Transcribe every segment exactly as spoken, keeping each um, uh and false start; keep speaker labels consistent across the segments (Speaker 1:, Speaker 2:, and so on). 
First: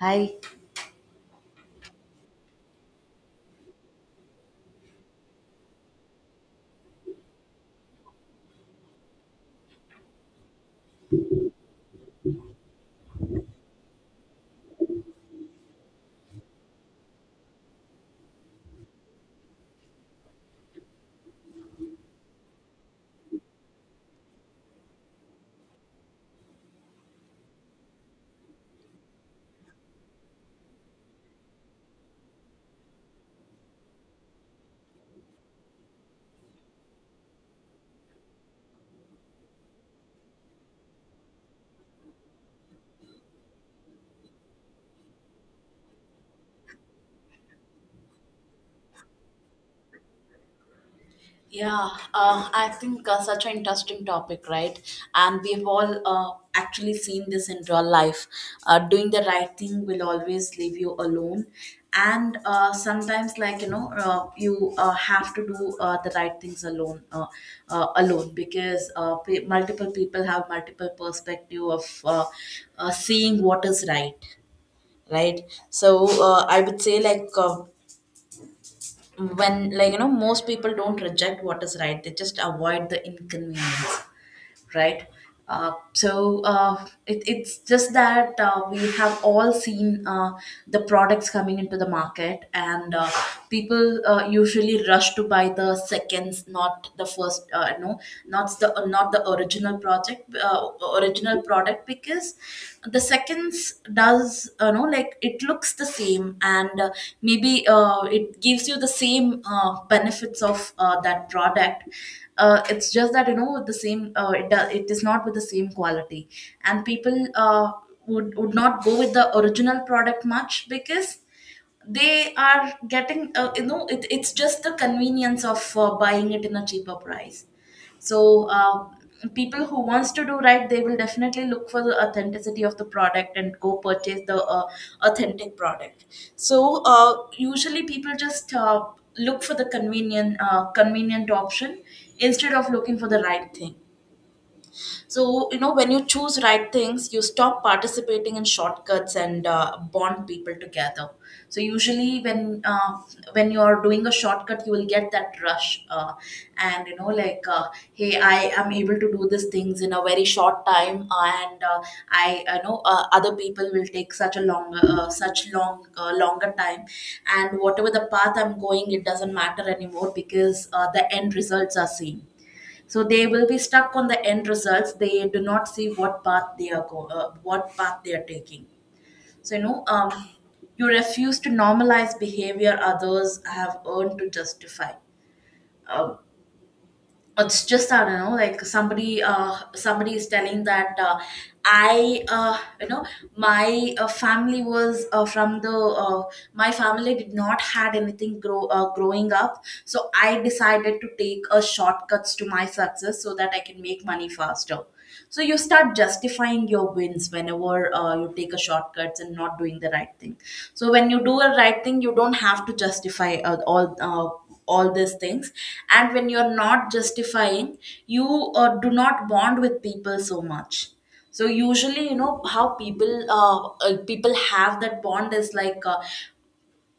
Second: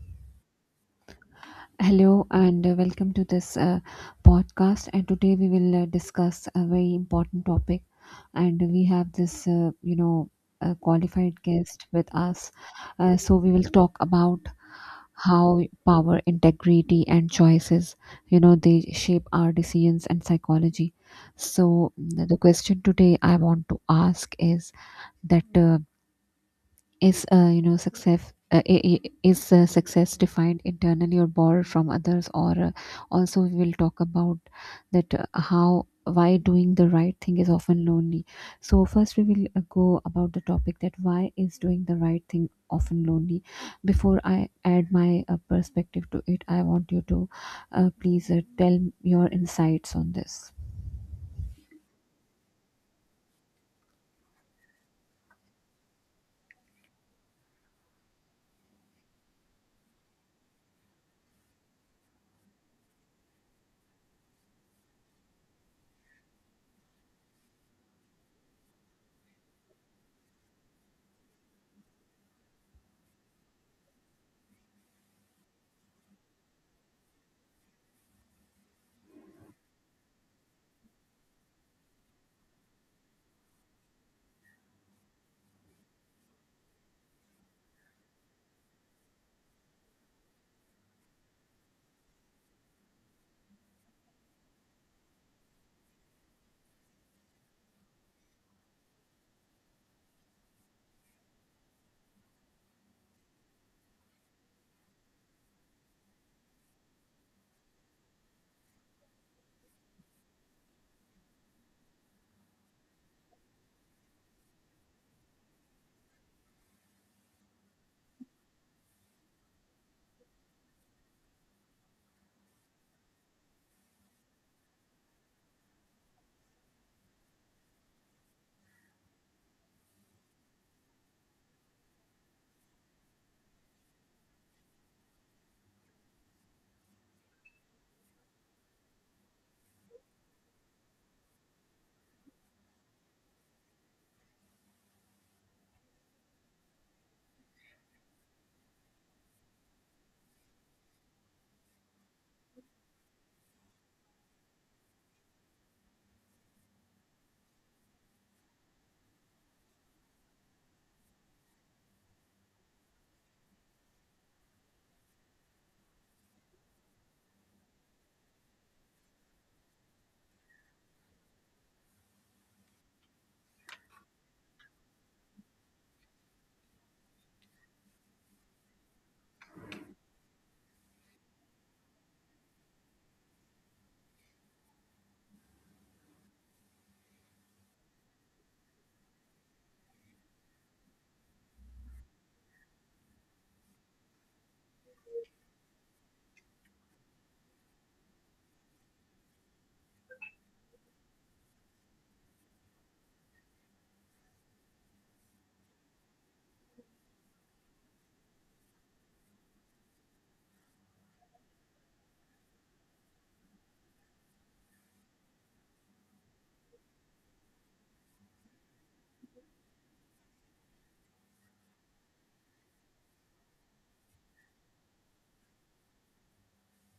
Speaker 1: Hi.
Speaker 2: Hello and uh, welcome to this uh, podcast. And today we will uh, discuss a very important topic. And we have this, uh, you know, a qualified guest with us. Uh, so we will talk about how power, integrity, and choices, you know, they shape our decisions and psychology. So the question today I want to ask is that uh, is uh, you know success uh, I- I- is uh, success defined internally or borrowed from others. Or uh, Also we will talk about that uh, how why doing the right thing is often lonely. So first we will uh, go about the topic that why is doing the right thing often lonely. Before I add my uh, perspective to it, I want you to uh, please uh, tell your insights on this.
Speaker 1: Yeah, uh, I think uh, such an interesting topic, right? And we've all uh, actually seen this in real life. Uh, doing the right thing will always leave you alone. And uh, sometimes, like, you know, uh, you uh, have to do uh, the right things alone, uh, uh, alone because uh, pe- multiple people have multiple perspective of uh, uh, seeing what is right, right? So uh, I would say, like, uh, when, like, you know, most people don't reject what is right, they just avoid the inconvenience, right. Uh, so uh, it, it's just that uh, we have all seen uh, the products coming into the market, and uh, people uh, usually rush to buy the seconds, not the first. Uh, no not the not the original project uh, original product because the seconds does, you know, like, it looks the same, and uh, maybe uh, it gives you the same uh, benefits of uh, that product. Uh, it's just that, you know, with the same uh, it, do, it is not with the same quality, and people uh, would would not go with the original product much because they are getting, uh, you know, it, it's just the convenience of uh, buying it in a cheaper price. So um, people who wants to do right, they will definitely look for the authenticity of the product and go purchase the uh, authentic product. So uh, usually people just uh, look for the convenient uh, convenient option instead of looking for the right thing. So, you know, when you choose right things, you stop participating in shortcuts and uh, bond people together. So, usually, when uh, when you're doing a shortcut, you will get that rush, uh, and you know, like, uh, hey, I am able to do these things in a very short time, uh, and uh, I, you know, uh, other people will take such a long, uh, such long, uh, longer time, and whatever the path I'm going, it doesn't matter anymore because uh, the end results are same. So they will be stuck on the end results, they do not see what path they are go- uh, what path they are taking. So, you know, um, you refuse to normalize behavior others have earned to justify. Um, it's just, I don't know, like somebody, uh somebody is telling that, uh, I, uh you know, my uh, family was uh, from the uh, my family did not had anything grow uh, growing up, so I decided to take a shortcuts to my success so that I can make money faster. So you start justifying your wins whenever uh, you take a shortcuts and not doing the right thing. So when you do a right thing, you don't have to justify uh, all uh, all these things, and when you're not justifying, you uh, do not bond with people so much. So usually, you know how people uh, uh, people have that bond is like, uh,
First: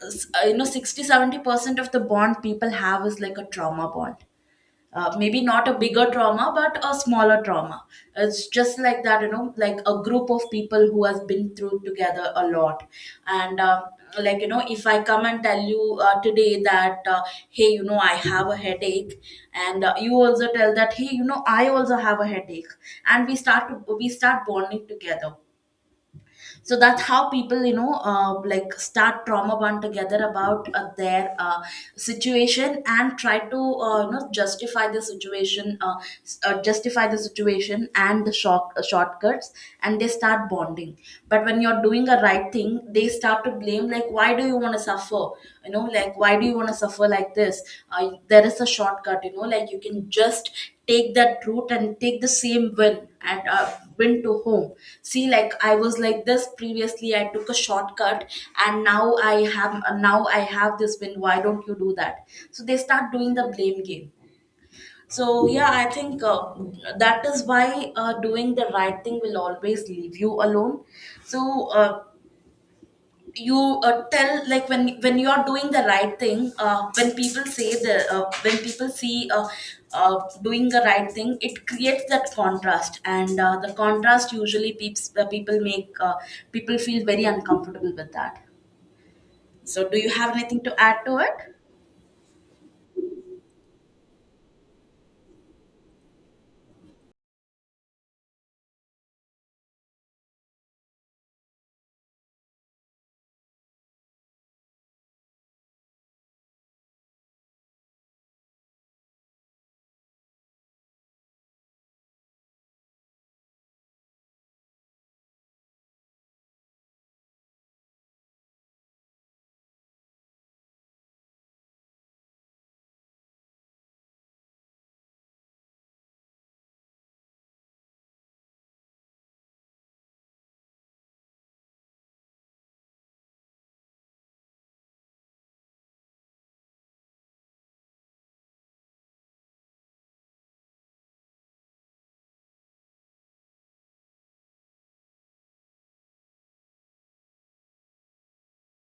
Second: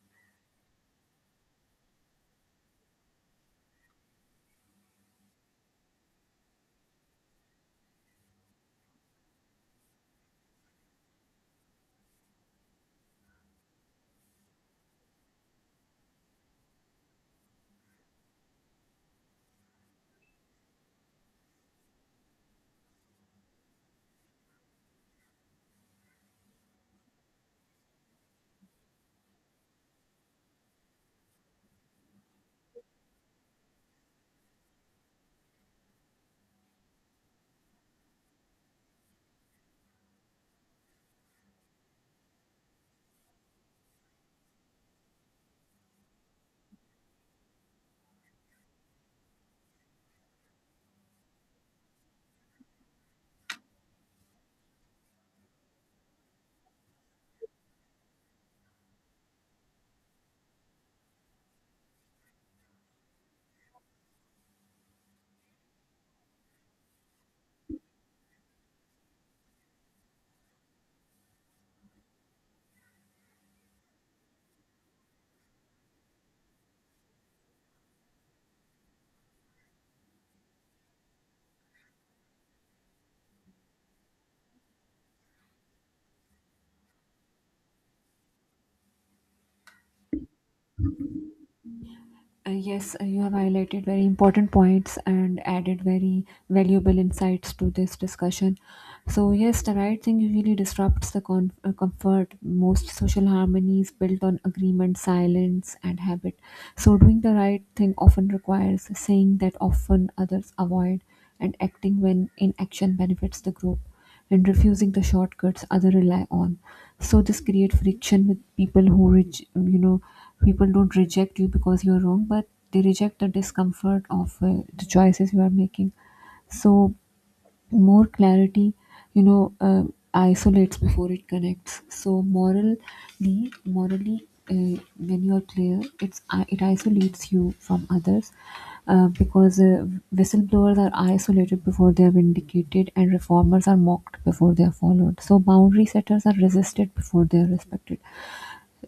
Speaker 1: s- uh, you know, sixty seventy percent of the bond people have is like a trauma bond. Uh, maybe not a bigger trauma but a smaller trauma. It's just like that, you know, like a group of people who has been through together a lot. And uh, like, you know, if I come and tell you uh, today that, uh, hey, you know, I have a headache, and uh, you also tell that, hey, you know, I also have a headache, and we start to, we start bonding together. So that's how people, you know, uh, like, start trauma bond together about uh, their uh, situation and try to, uh, you know, justify the situation, uh, s- uh, justify the situation and the short uh, shortcuts, and they start bonding. But when you're doing a right thing, they start to blame, like, why do you want to suffer, you know, like why do you want to suffer like this. Uh, there is a shortcut, you know, like you can just take that route and take the same win and uh, went to home. See, like, I was like this previously, I took a shortcut, and now i have now I have this win, why don't you do that. So they start doing the blame game. So yeah, I think uh, that is why uh, doing the right thing will always leave you alone. So uh, you uh, tell, like, when when you are doing the right thing, uh, when people say the uh, when people see uh, uh, doing the right thing, it creates that contrast, and uh, the contrast usually peeps, uh, people make uh, people feel very uncomfortable with that. So do you have anything to add to it?
Speaker 2: Uh, yes, uh, you have highlighted very important points and added very valuable insights to this discussion. So yes, the right thing usually disrupts the con- uh, comfort. Most social harmonies built on agreement, silence, and habit. So doing the right thing often requires saying that often others avoid, and acting when inaction benefits the group, and refusing the shortcuts other rely on. So this create friction with people who reg- you know people don't reject you because you're wrong, but they reject the discomfort of uh, the choices you are making. So more clarity, you know uh, isolates before it connects. So morally morally uh, when you are clear, it's, it isolates you from others, uh, because uh, whistleblowers are isolated before they are vindicated, and reformers are mocked before they are followed, so boundary setters are resisted before they are respected.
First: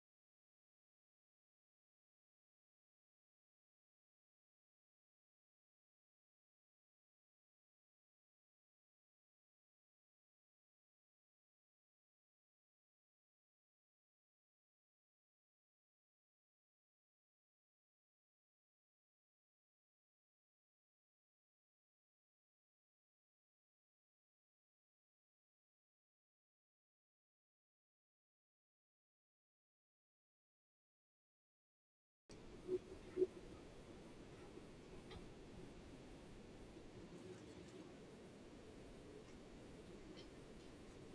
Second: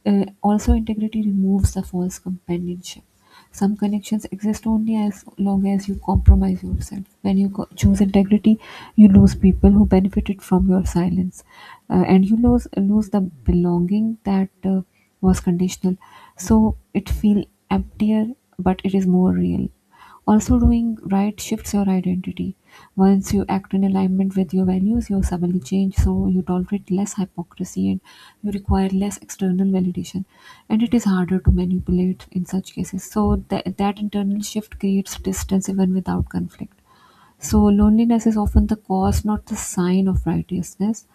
Speaker 2: uh, Also, integrity removes the false companionship. Some connections exist only as long as you compromise yourself. When you co- choose integrity, you lose people who benefited from your silence, uh, and you lose lose the belonging that uh, was conditional. So it feel emptier, but it is more real. Also, doing right shifts your identity. Once you act in alignment with your values, your suddenly change, so you tolerate less hypocrisy and you require less external validation. And it is harder to manipulate in such cases. So that that internal shift creates distance even without conflict. So loneliness is often the cause, not the sign of righteousness.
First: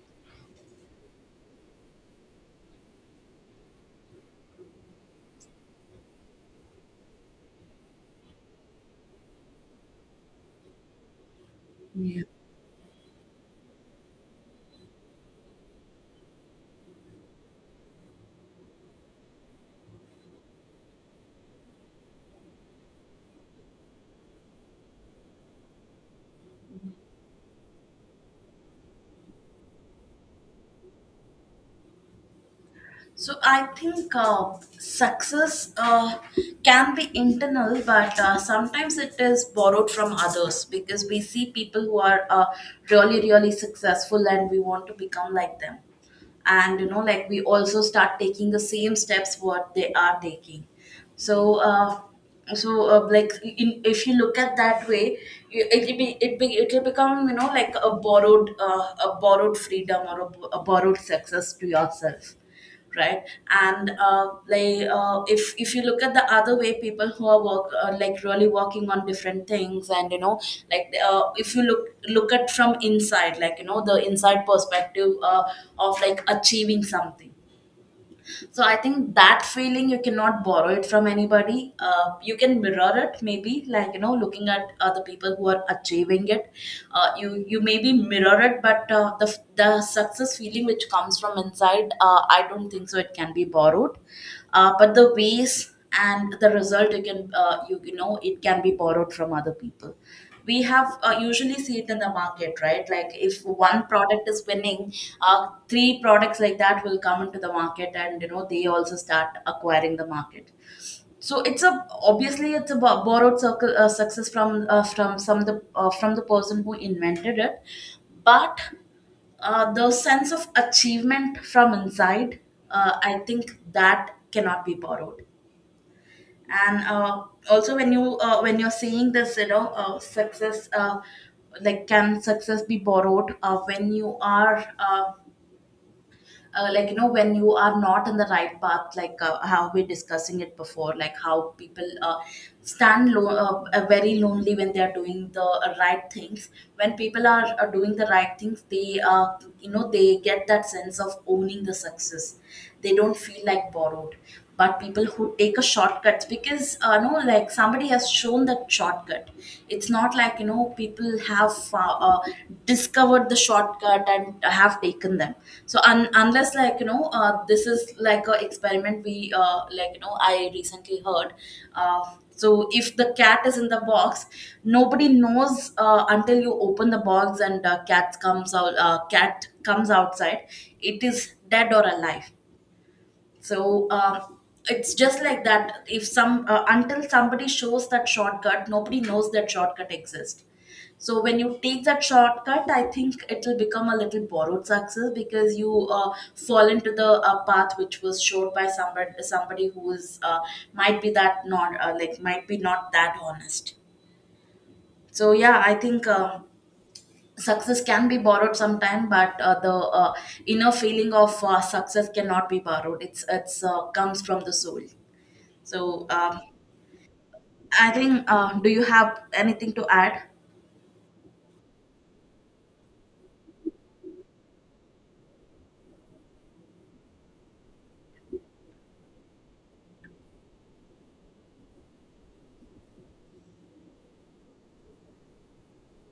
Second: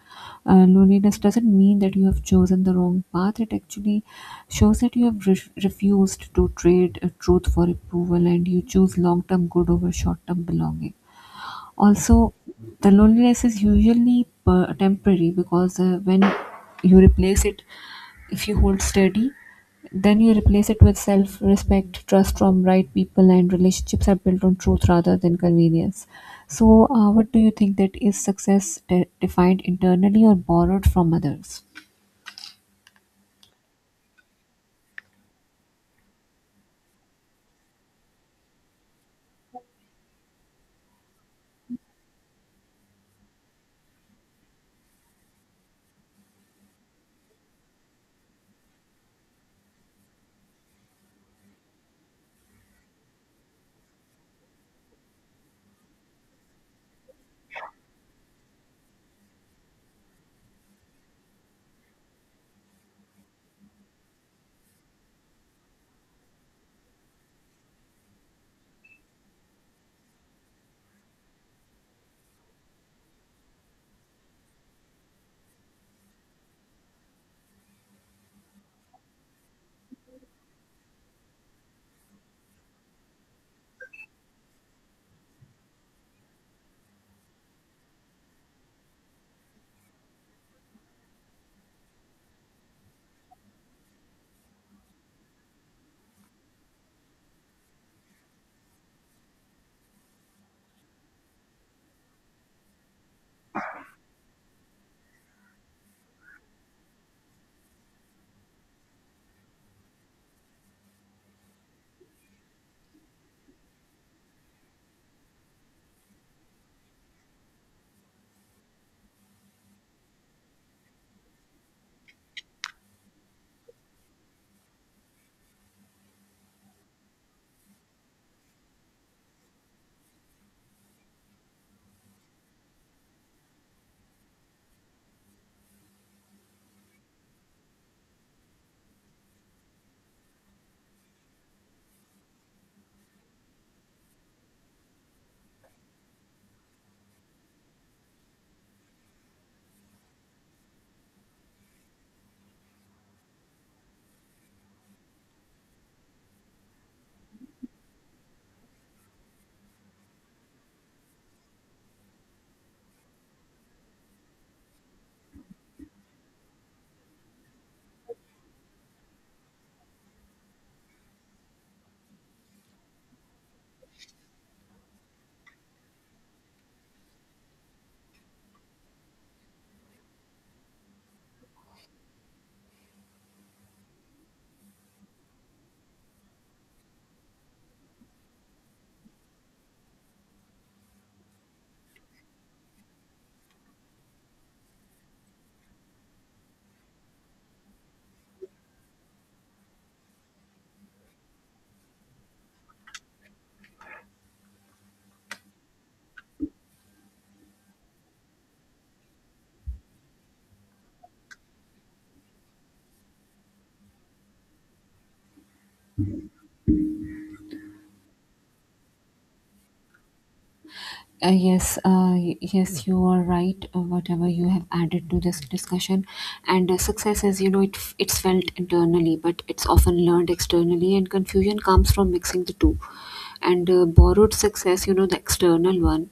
Speaker 2: Uh, loneliness doesn't mean that you have chosen the wrong path. It actually shows that you have re- refused to trade uh, truth for approval, and you choose long term good over short term belonging. Also, the loneliness is usually per- temporary, because uh, when you replace it, if you hold steady, then you replace it with self respect, trust from right people, and relationships are built on truth rather than convenience. So uh, what do you think, that is success de- defined internally or borrowed from others?
Speaker 1: So I think uh, success uh, can be internal, but uh, sometimes it is borrowed from others because we see people who are uh, really, really successful, and we want to become like them. And you know, like, we also start taking the same steps what they are taking. So, uh, so uh, like in, if you look at that way, you- it'll be it be it'll become, you know, like a borrowed uh, a borrowed freedom or a, bo- a borrowed success to yourself, right. And uh, like uh, if if you look at the other way, people who are work uh, like, really working on different things, and you know, like, uh, if you look look at from inside, like, you know, the inside perspective uh, of like achieving something. So I think that feeling you cannot borrow it from anybody, uh, you can mirror it maybe, like, you know, looking at other people who are achieving it. Uh, you you maybe mirror it, but uh, the the success feeling which comes from inside, uh, I don't think so it can be borrowed. Uh, but the ways and the result you can uh, you, you know, it can be borrowed from other people. We have uh, usually see it in the market, right, like if one product is winning, uh, three products like that will come into the market, and you know, they also start acquiring the market. So it's a, obviously it's a bo- borrowed circle uh, success from uh, from some the uh, from the person who invented it. But uh, the sense of achievement from inside, uh, I think that cannot be borrowed. And uh, also when you uh, when you're seeing this, you know, uh, success, uh, like, can success be borrowed uh, when you are uh, uh, like, you know, when you are not in the right path, like, uh, how we're discussing it before, like how people uh, stand lo- uh, uh, very lonely when they are doing the uh, right things. When people are uh, doing the right things, they uh, you know, they get that sense of owning the success, they don't feel like borrowed. But people who take a shortcut, because uh, no like somebody has shown that shortcut, it's not like, you know, people have uh, uh, discovered the shortcut and have taken them. So un- unless, like, you know, uh, this is like a experiment we uh, like, you know, I recently heard, uh, so if the cat is in the box, nobody knows uh, until you open the box and, uh, cat comes out uh, cat comes outside, it is dead or alive. So uh, it's just like that. If some uh, until somebody shows that shortcut, nobody knows that shortcut exists. So when you take that shortcut, I think it will become a little borrowed success because you uh, fall into the uh, path which was showed by somebody somebody who is uh, might be that not, uh, like, might be not that honest. So yeah, I think. Um, success can be borrowed sometime, but uh, the uh, inner feeling of uh, success cannot be borrowed, it's it's uh, comes from the soul. So um, I think, uh, do you have anything to add?
Speaker 2: Uh, yes, uh, y- yes, you are right. Uh, whatever you have added to this discussion, and uh, success is, you know, it f- it's felt internally, but it's often learned externally, and confusion comes from mixing the two. And uh, borrowed success, you know, the external one,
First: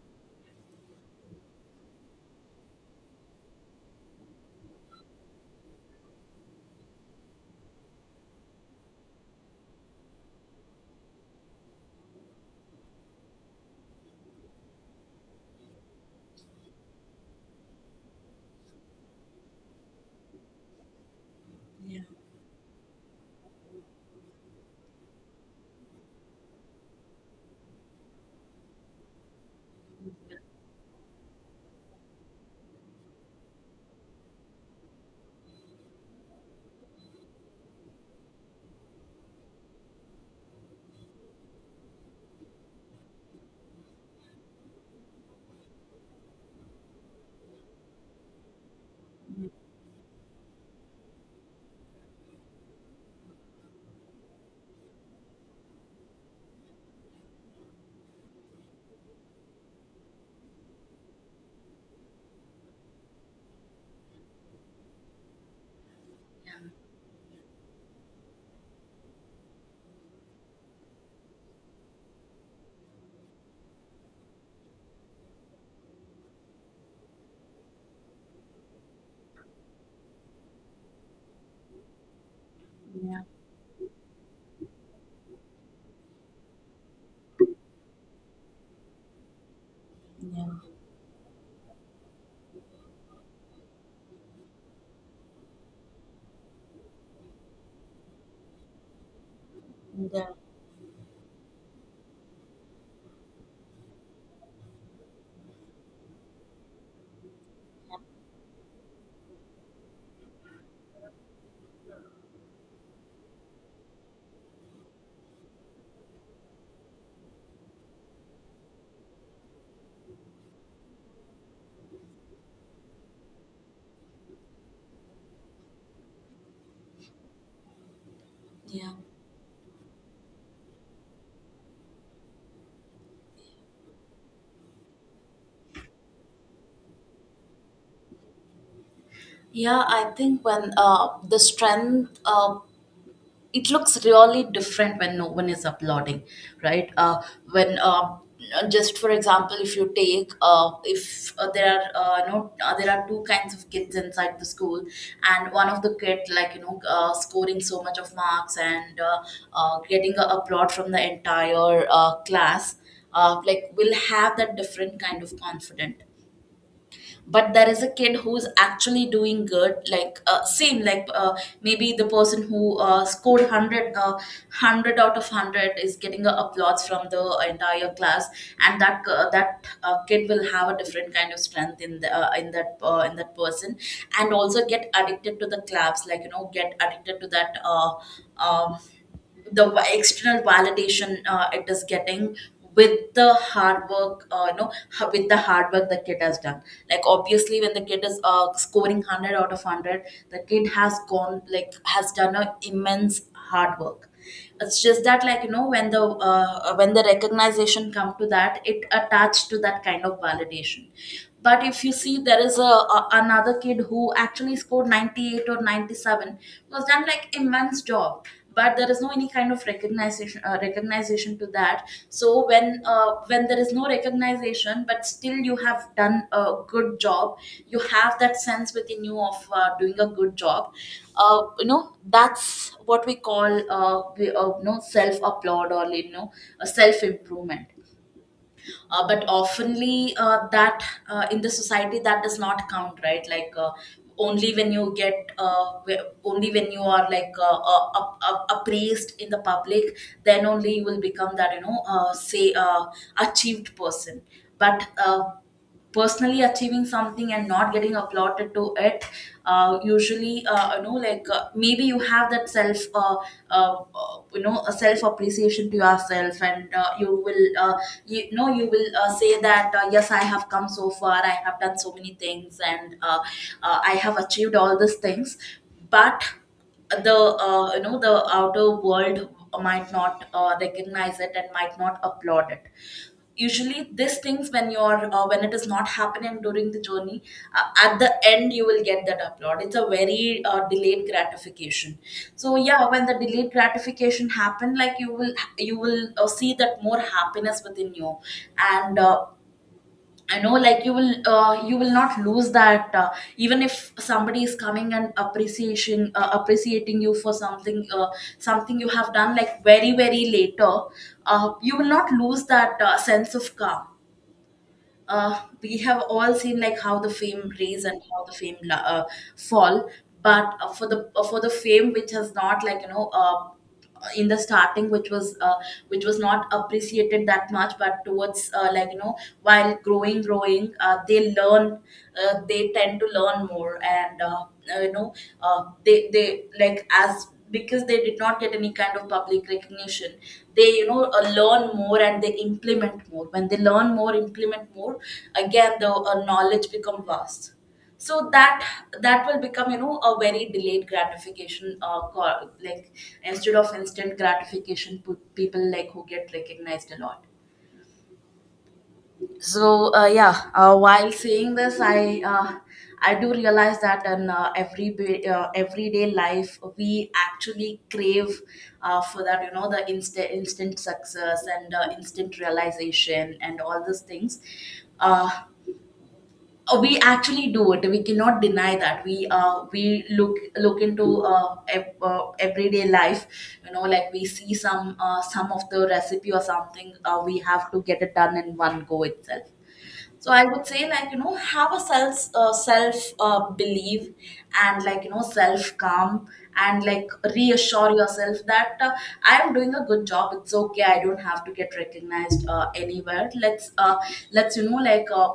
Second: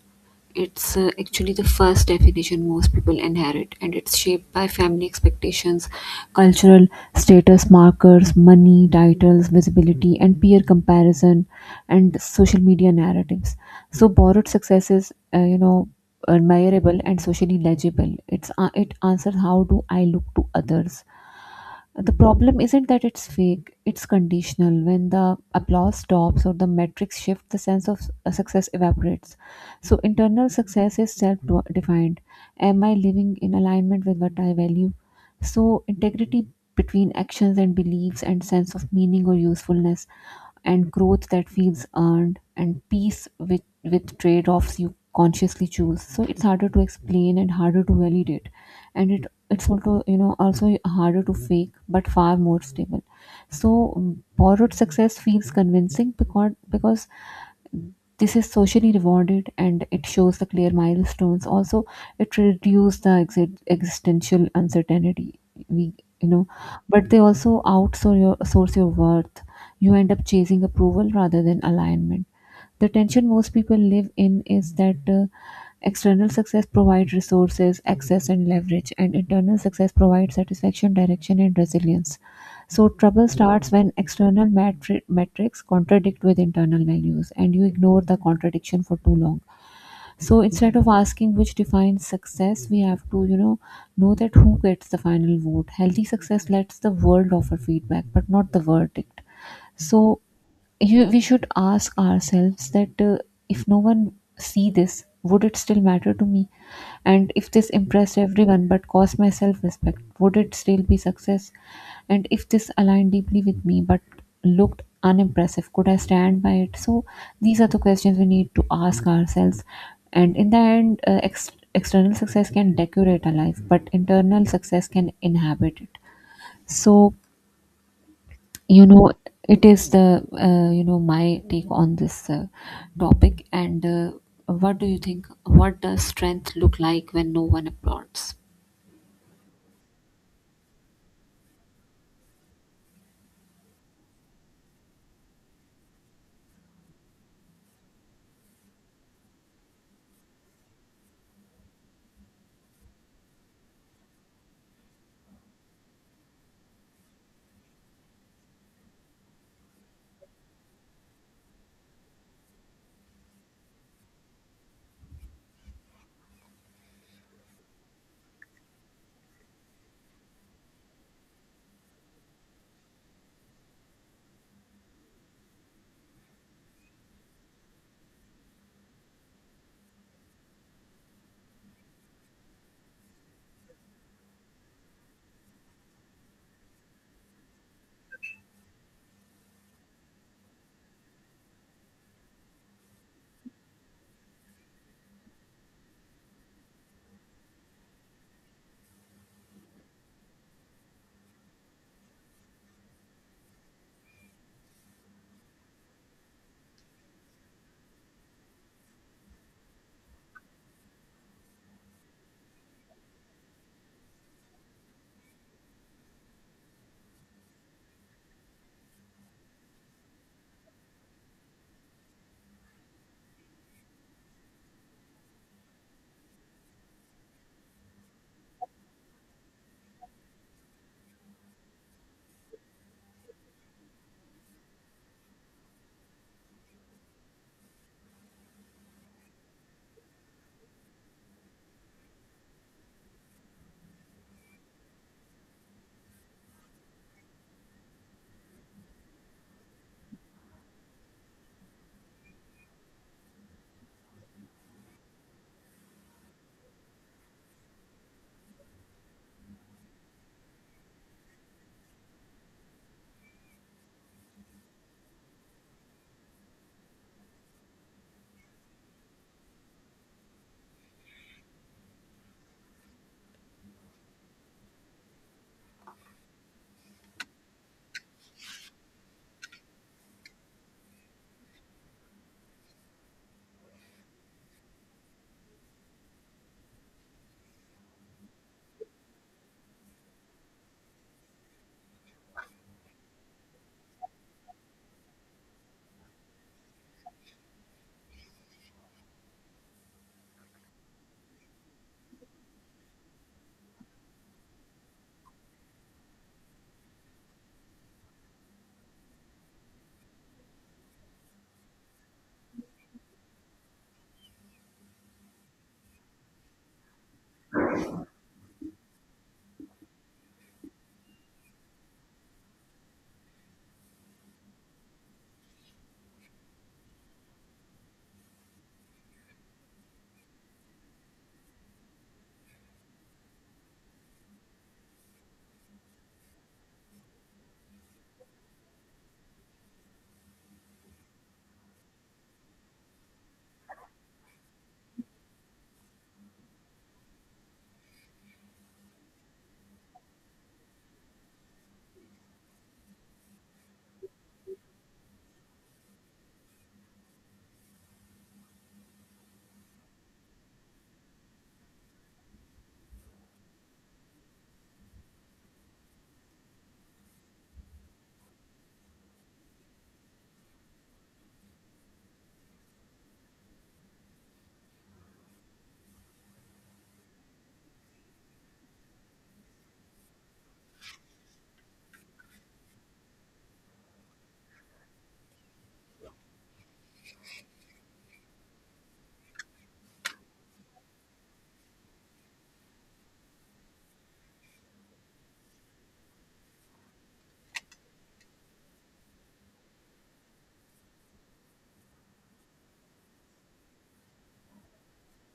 Speaker 2: it's uh, actually the first definition most people inherit, and it's shaped by family expectations, cultural status markers, money, titles, visibility, and peer comparison, and social media narratives. So borrowed success is, uh, you know, admirable and socially legible. It's uh, it answers, how do I look to others? The problem isn't that it's fake, it's conditional. When the applause stops or the metrics shift, the sense of s- success evaporates. So internal success is self defined. Am I living in alignment with what I value? So integrity between actions and beliefs, and sense of meaning or usefulness, and growth that feels earned, and peace with, with trade offs you consciously choose. So it's harder to explain and harder to validate. And it it's also, you know, also harder to fake but far more stable. So um, borrowed success feels convincing because because this is socially rewarded and it shows the clear milestones. Also, it reduces the exi- existential uncertainty we, you know, but they also outsource your source your worth. You end up chasing approval rather than alignment. The tension most people live in is that uh, external success provides resources, access, and leverage, and internal success provides satisfaction, direction, and resilience. So
Speaker 1: Yeah,
Speaker 2: trouble starts when external matri- metrics contradict with internal values, and you ignore the contradiction for too long. So
Speaker 1: yeah,
Speaker 2: instead of asking which defines success, we have to, you know, know that who gets the final vote. Healthy success lets the world offer feedback, but not the verdict. So
Speaker 1: yeah,
Speaker 2: you we should ask ourselves that uh, if no one see this, would it still matter to me? And if this impressed everyone but cost my self respect, would it still be success? And if this aligned deeply with me but looked unimpressive, could I stand by it? So these are the questions we need to ask ourselves. And in the end, uh, ex- external success can decorate a life, but internal success can inhabit it. So, you
Speaker 1: yeah.
Speaker 2: know, it is the uh, you know, my take on this uh, topic. And uh, what do you think, what does strength look like when no one applauds?
Speaker 1: Yeah, I think when uh, the strength uh, it looks really different when no one is applauding, right. uh, when um, uh, Just for example, if you take uh, if uh, there are uh, no uh, there are two kinds of kids inside the school, and one of the kid, like you know, uh, scoring so much of marks and uh, uh, getting a applaud from the entire uh, class, uh, like will have that different kind of confident. But there is a kid who's actually doing good, like uh, same like uh, maybe the person who uh, scored one hundred, uh, one hundred out of one hundred is getting a applause from the entire class, and that uh, that uh, kid will have a different kind of strength in the, uh, in that uh, in that person, and also get addicted to the claps, like you know, get addicted to that, uh, um, the va- external validation uh, it is getting with the hard work, uh, you know ha- with the hard work the kid has done. Like obviously when the kid is uh, scoring one hundred out of one hundred, the kid has gone like has done an immense hard work. It's just that, like you know, when the uh, when the recognition come to that, it attached to that kind of validation. But if you see, there is a, a another kid who actually scored ninety-eight or ninety-seven, was done like immense job, but there is no any kind of recognition, uh, recognition recognition to that. So when uh, when there is no recognition but still you have done a good job, you have that sense within you of uh, doing a good job. Uh, you know, that's what we call, uh, we, uh, you know, self applaud, or you know, self improvement. Uh, but oftenly uh, that uh, in the society that does not count, right? Like uh, only when you get uh, wh- only when you are like uh, uh, up, up, appraised in the public, then only you will become that, you know, uh, say uh, achieved person. But uh, personally achieving something and not getting applauded to it, uh, usually uh, you know, like uh, maybe you have that self uh, uh, uh, you know, a self appreciation to yourself, and uh, you will uh, you know, you will uh, say that, uh, yes, I have come so far, I have done so many things, and uh, uh, I have achieved all these things. But the uh, you know, the outer world might not uh, recognize it and might not applaud it. Usually these things, when you're uh, when it is not happening during the journey, uh, at the end you will get that upload. It's a very uh, delayed gratification. So yeah, when the delayed gratification happen, like you will, you will uh, see that more happiness within you. And uh, I know, like you will, uh, you will not lose that. Uh, even if somebody is coming and appreciation, uh, appreciating you for something, uh, something you have done, like very, very later, uh, you will not lose that uh, sense of calm. Uh, we have all seen like how the fame raise and how the fame la- uh, fall. But uh, for the uh, for the fame which has not, like you know, uh, in the starting which was uh, which was not appreciated that much, but towards, uh, like you know, while growing growing, uh, they learn, uh, they tend to learn more, and uh, uh, you know uh, they they, like, as because they did not get any kind of public recognition, they, you know, uh, learn more, and they implement more. When they learn more, implement more, again the uh, knowledge become vast. So that, that will become, you know, a very delayed gratification, uh, co- like instead of instant gratification pe- people, like, who get recognized a lot. So uh, yeah uh, while saying this, i uh, I do realize that in, uh, every ba- uh, everyday life, we actually crave uh, for that, you know, the instant, instant success, and uh, instant realization and all these things. uh, uh, we actually do it, we cannot deny that, we uh we look look into, uh, ev- uh everyday life, you know, like we see some, uh, some of the recipe or something, uh, we have to get it done in one go itself. So I would say, like you know, have a self uh, self, uh, belief, and like you know, self calm, and like, reassure yourself that, uh, I am doing a good job. It's okay. I don't have to get recognized uh, anywhere. Let's uh, let's you know, like, uh,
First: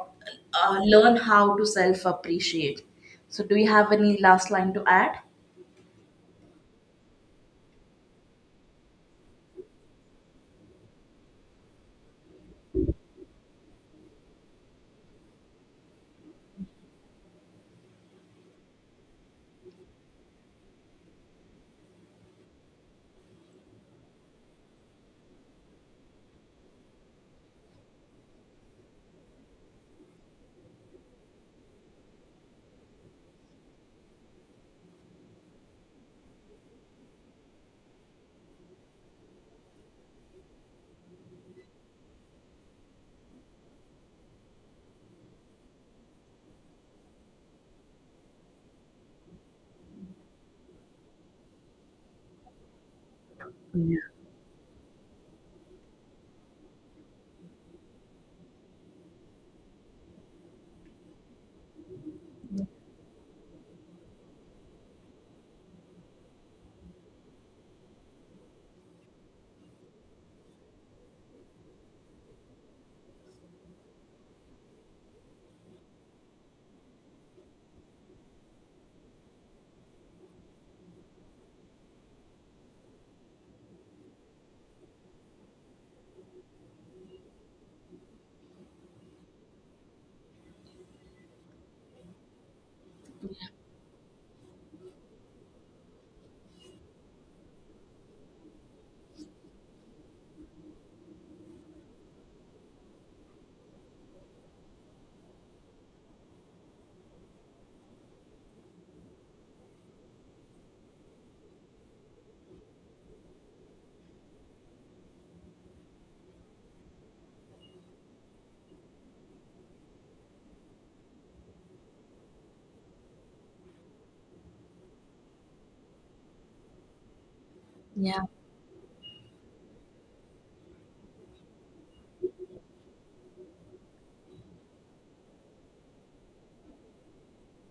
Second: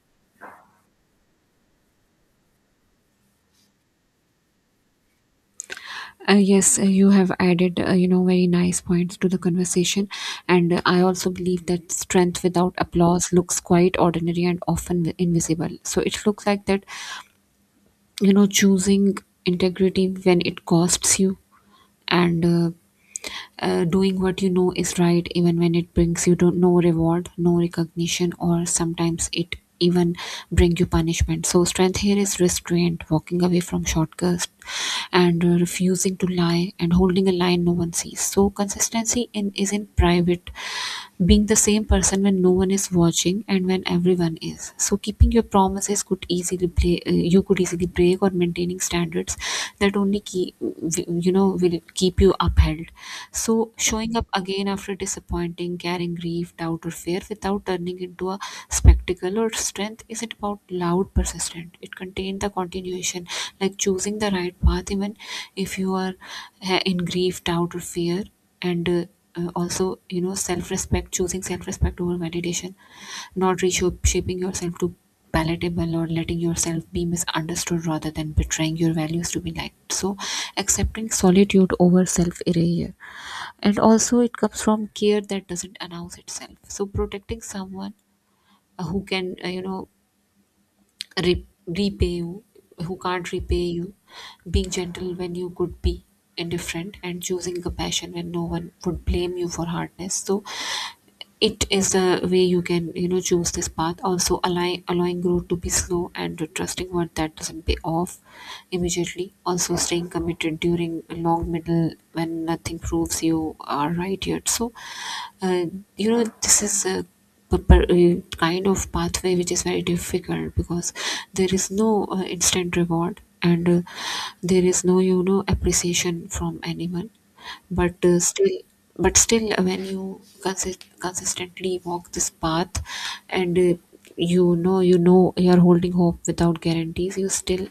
Speaker 1: uh, learn how to self appreciate. So do you have any last line to add?
Speaker 2: Uh, yes uh, you have added, uh, you know, very nice points to the conversation. And uh, I also believe that strength without applause looks quite ordinary and often invisible. So it looks like that, you know, choosing integrity when it costs you, and uh, uh, doing what you know is right even when it brings you to no reward, no recognition, or sometimes it even bring you punishment. So strength here is restraint, walking away from shortcuts, and uh, refusing to lie, and holding a line no one sees. So consistency in is in private, being the same person when no one is watching and when everyone is. So keeping your promises could easily play, uh, you could easily break, or maintaining standards that only keep, you know, will keep you upheld. So showing up again after disappointing, carrying grief, doubt, or fear without turning into a spectacle, or strength isn't about loud persistent, it contains the continuation, like choosing the right path even if you are uh, in grief, doubt, or fear. And uh, uh, also, you know, self-respect, choosing self-respect over validation, not reshaping yourself to palatable or letting yourself be misunderstood rather than betraying your values to be liked. So accepting solitude over self erasure. And also it comes from care that doesn't announce itself. So protecting someone uh, who can, uh, you know re- repay you who can't repay you, being gentle when you could be indifferent, and choosing compassion when no one would blame you for hardness. So it is the way you can, you know, choose this path. Also allowing allowing growth to be slow and trusting what that doesn't pay off immediately. Also staying committed during a long middle when nothing proves you are right yet. So uh, you know, this is a p- p- uh, kind of pathway which is very difficult because there is no uh, instant reward and uh, there is no, you know, appreciation from anyone. But uh, still but still, uh, when you consist- consistently walk this path, and uh, you know, you know you are holding hope without guarantees, you still,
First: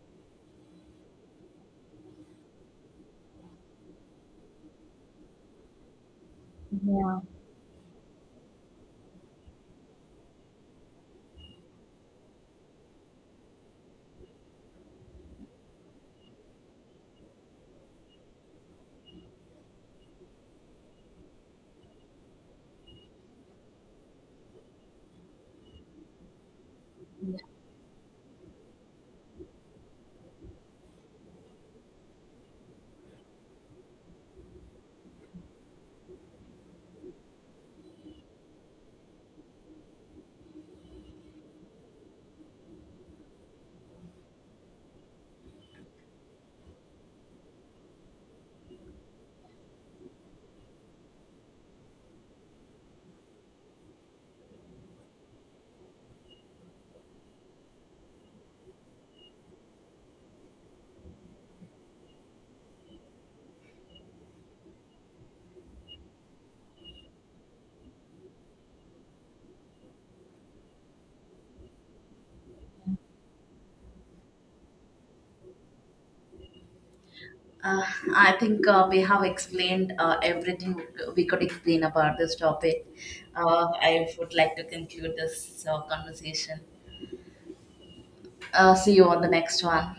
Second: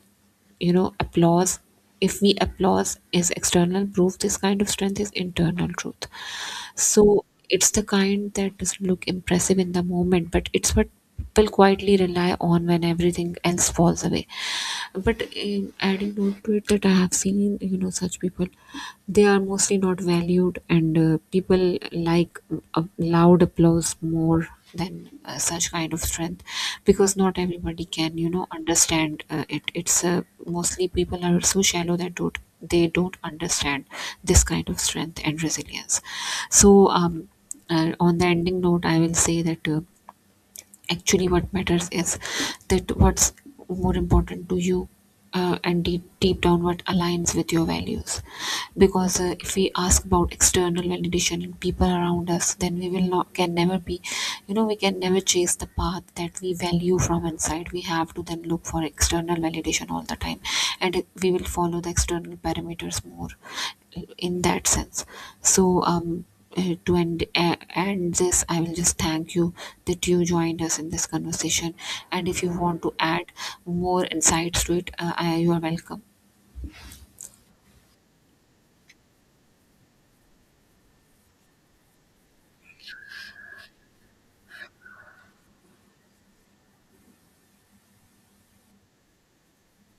Speaker 2: you know, applause, if we applause is external proof, this kind of strength is internal truth.
Speaker 1: Yeah.
Speaker 2: So it's the kind that doesn't look impressive in the moment, but it's what people quietly rely on when everything else falls away. But um, adding note to it that I have seen, you know, such people, they are mostly not valued, and uh, people like, uh, loud applause more than uh, such kind of strength, because not everybody can, you know, understand uh, it it's uh, mostly people are so shallow that don't they don't understand this kind of strength and resilience. So um uh, on the ending note, I will say that uh, actually what matters is that what's more important to you, uh, and deep, deep down what aligns with your values. Because uh, if we ask about external validation and people around us, then we will not can never be, you know, we can never chase the path that we value from inside. We have to then look for external validation all the time, and it- we will follow the external parameters more in that sense. So um uh, to end, uh, end this, I will just thank you that you joined us in this conversation. And if you want to add more insights to it, uh, I, you are welcome.
Speaker 1: Uh, I think uh, we have explained uh, everything we could explain about this topic. Uh, I would like to conclude this uh, conversation. Uh, see you on the next one.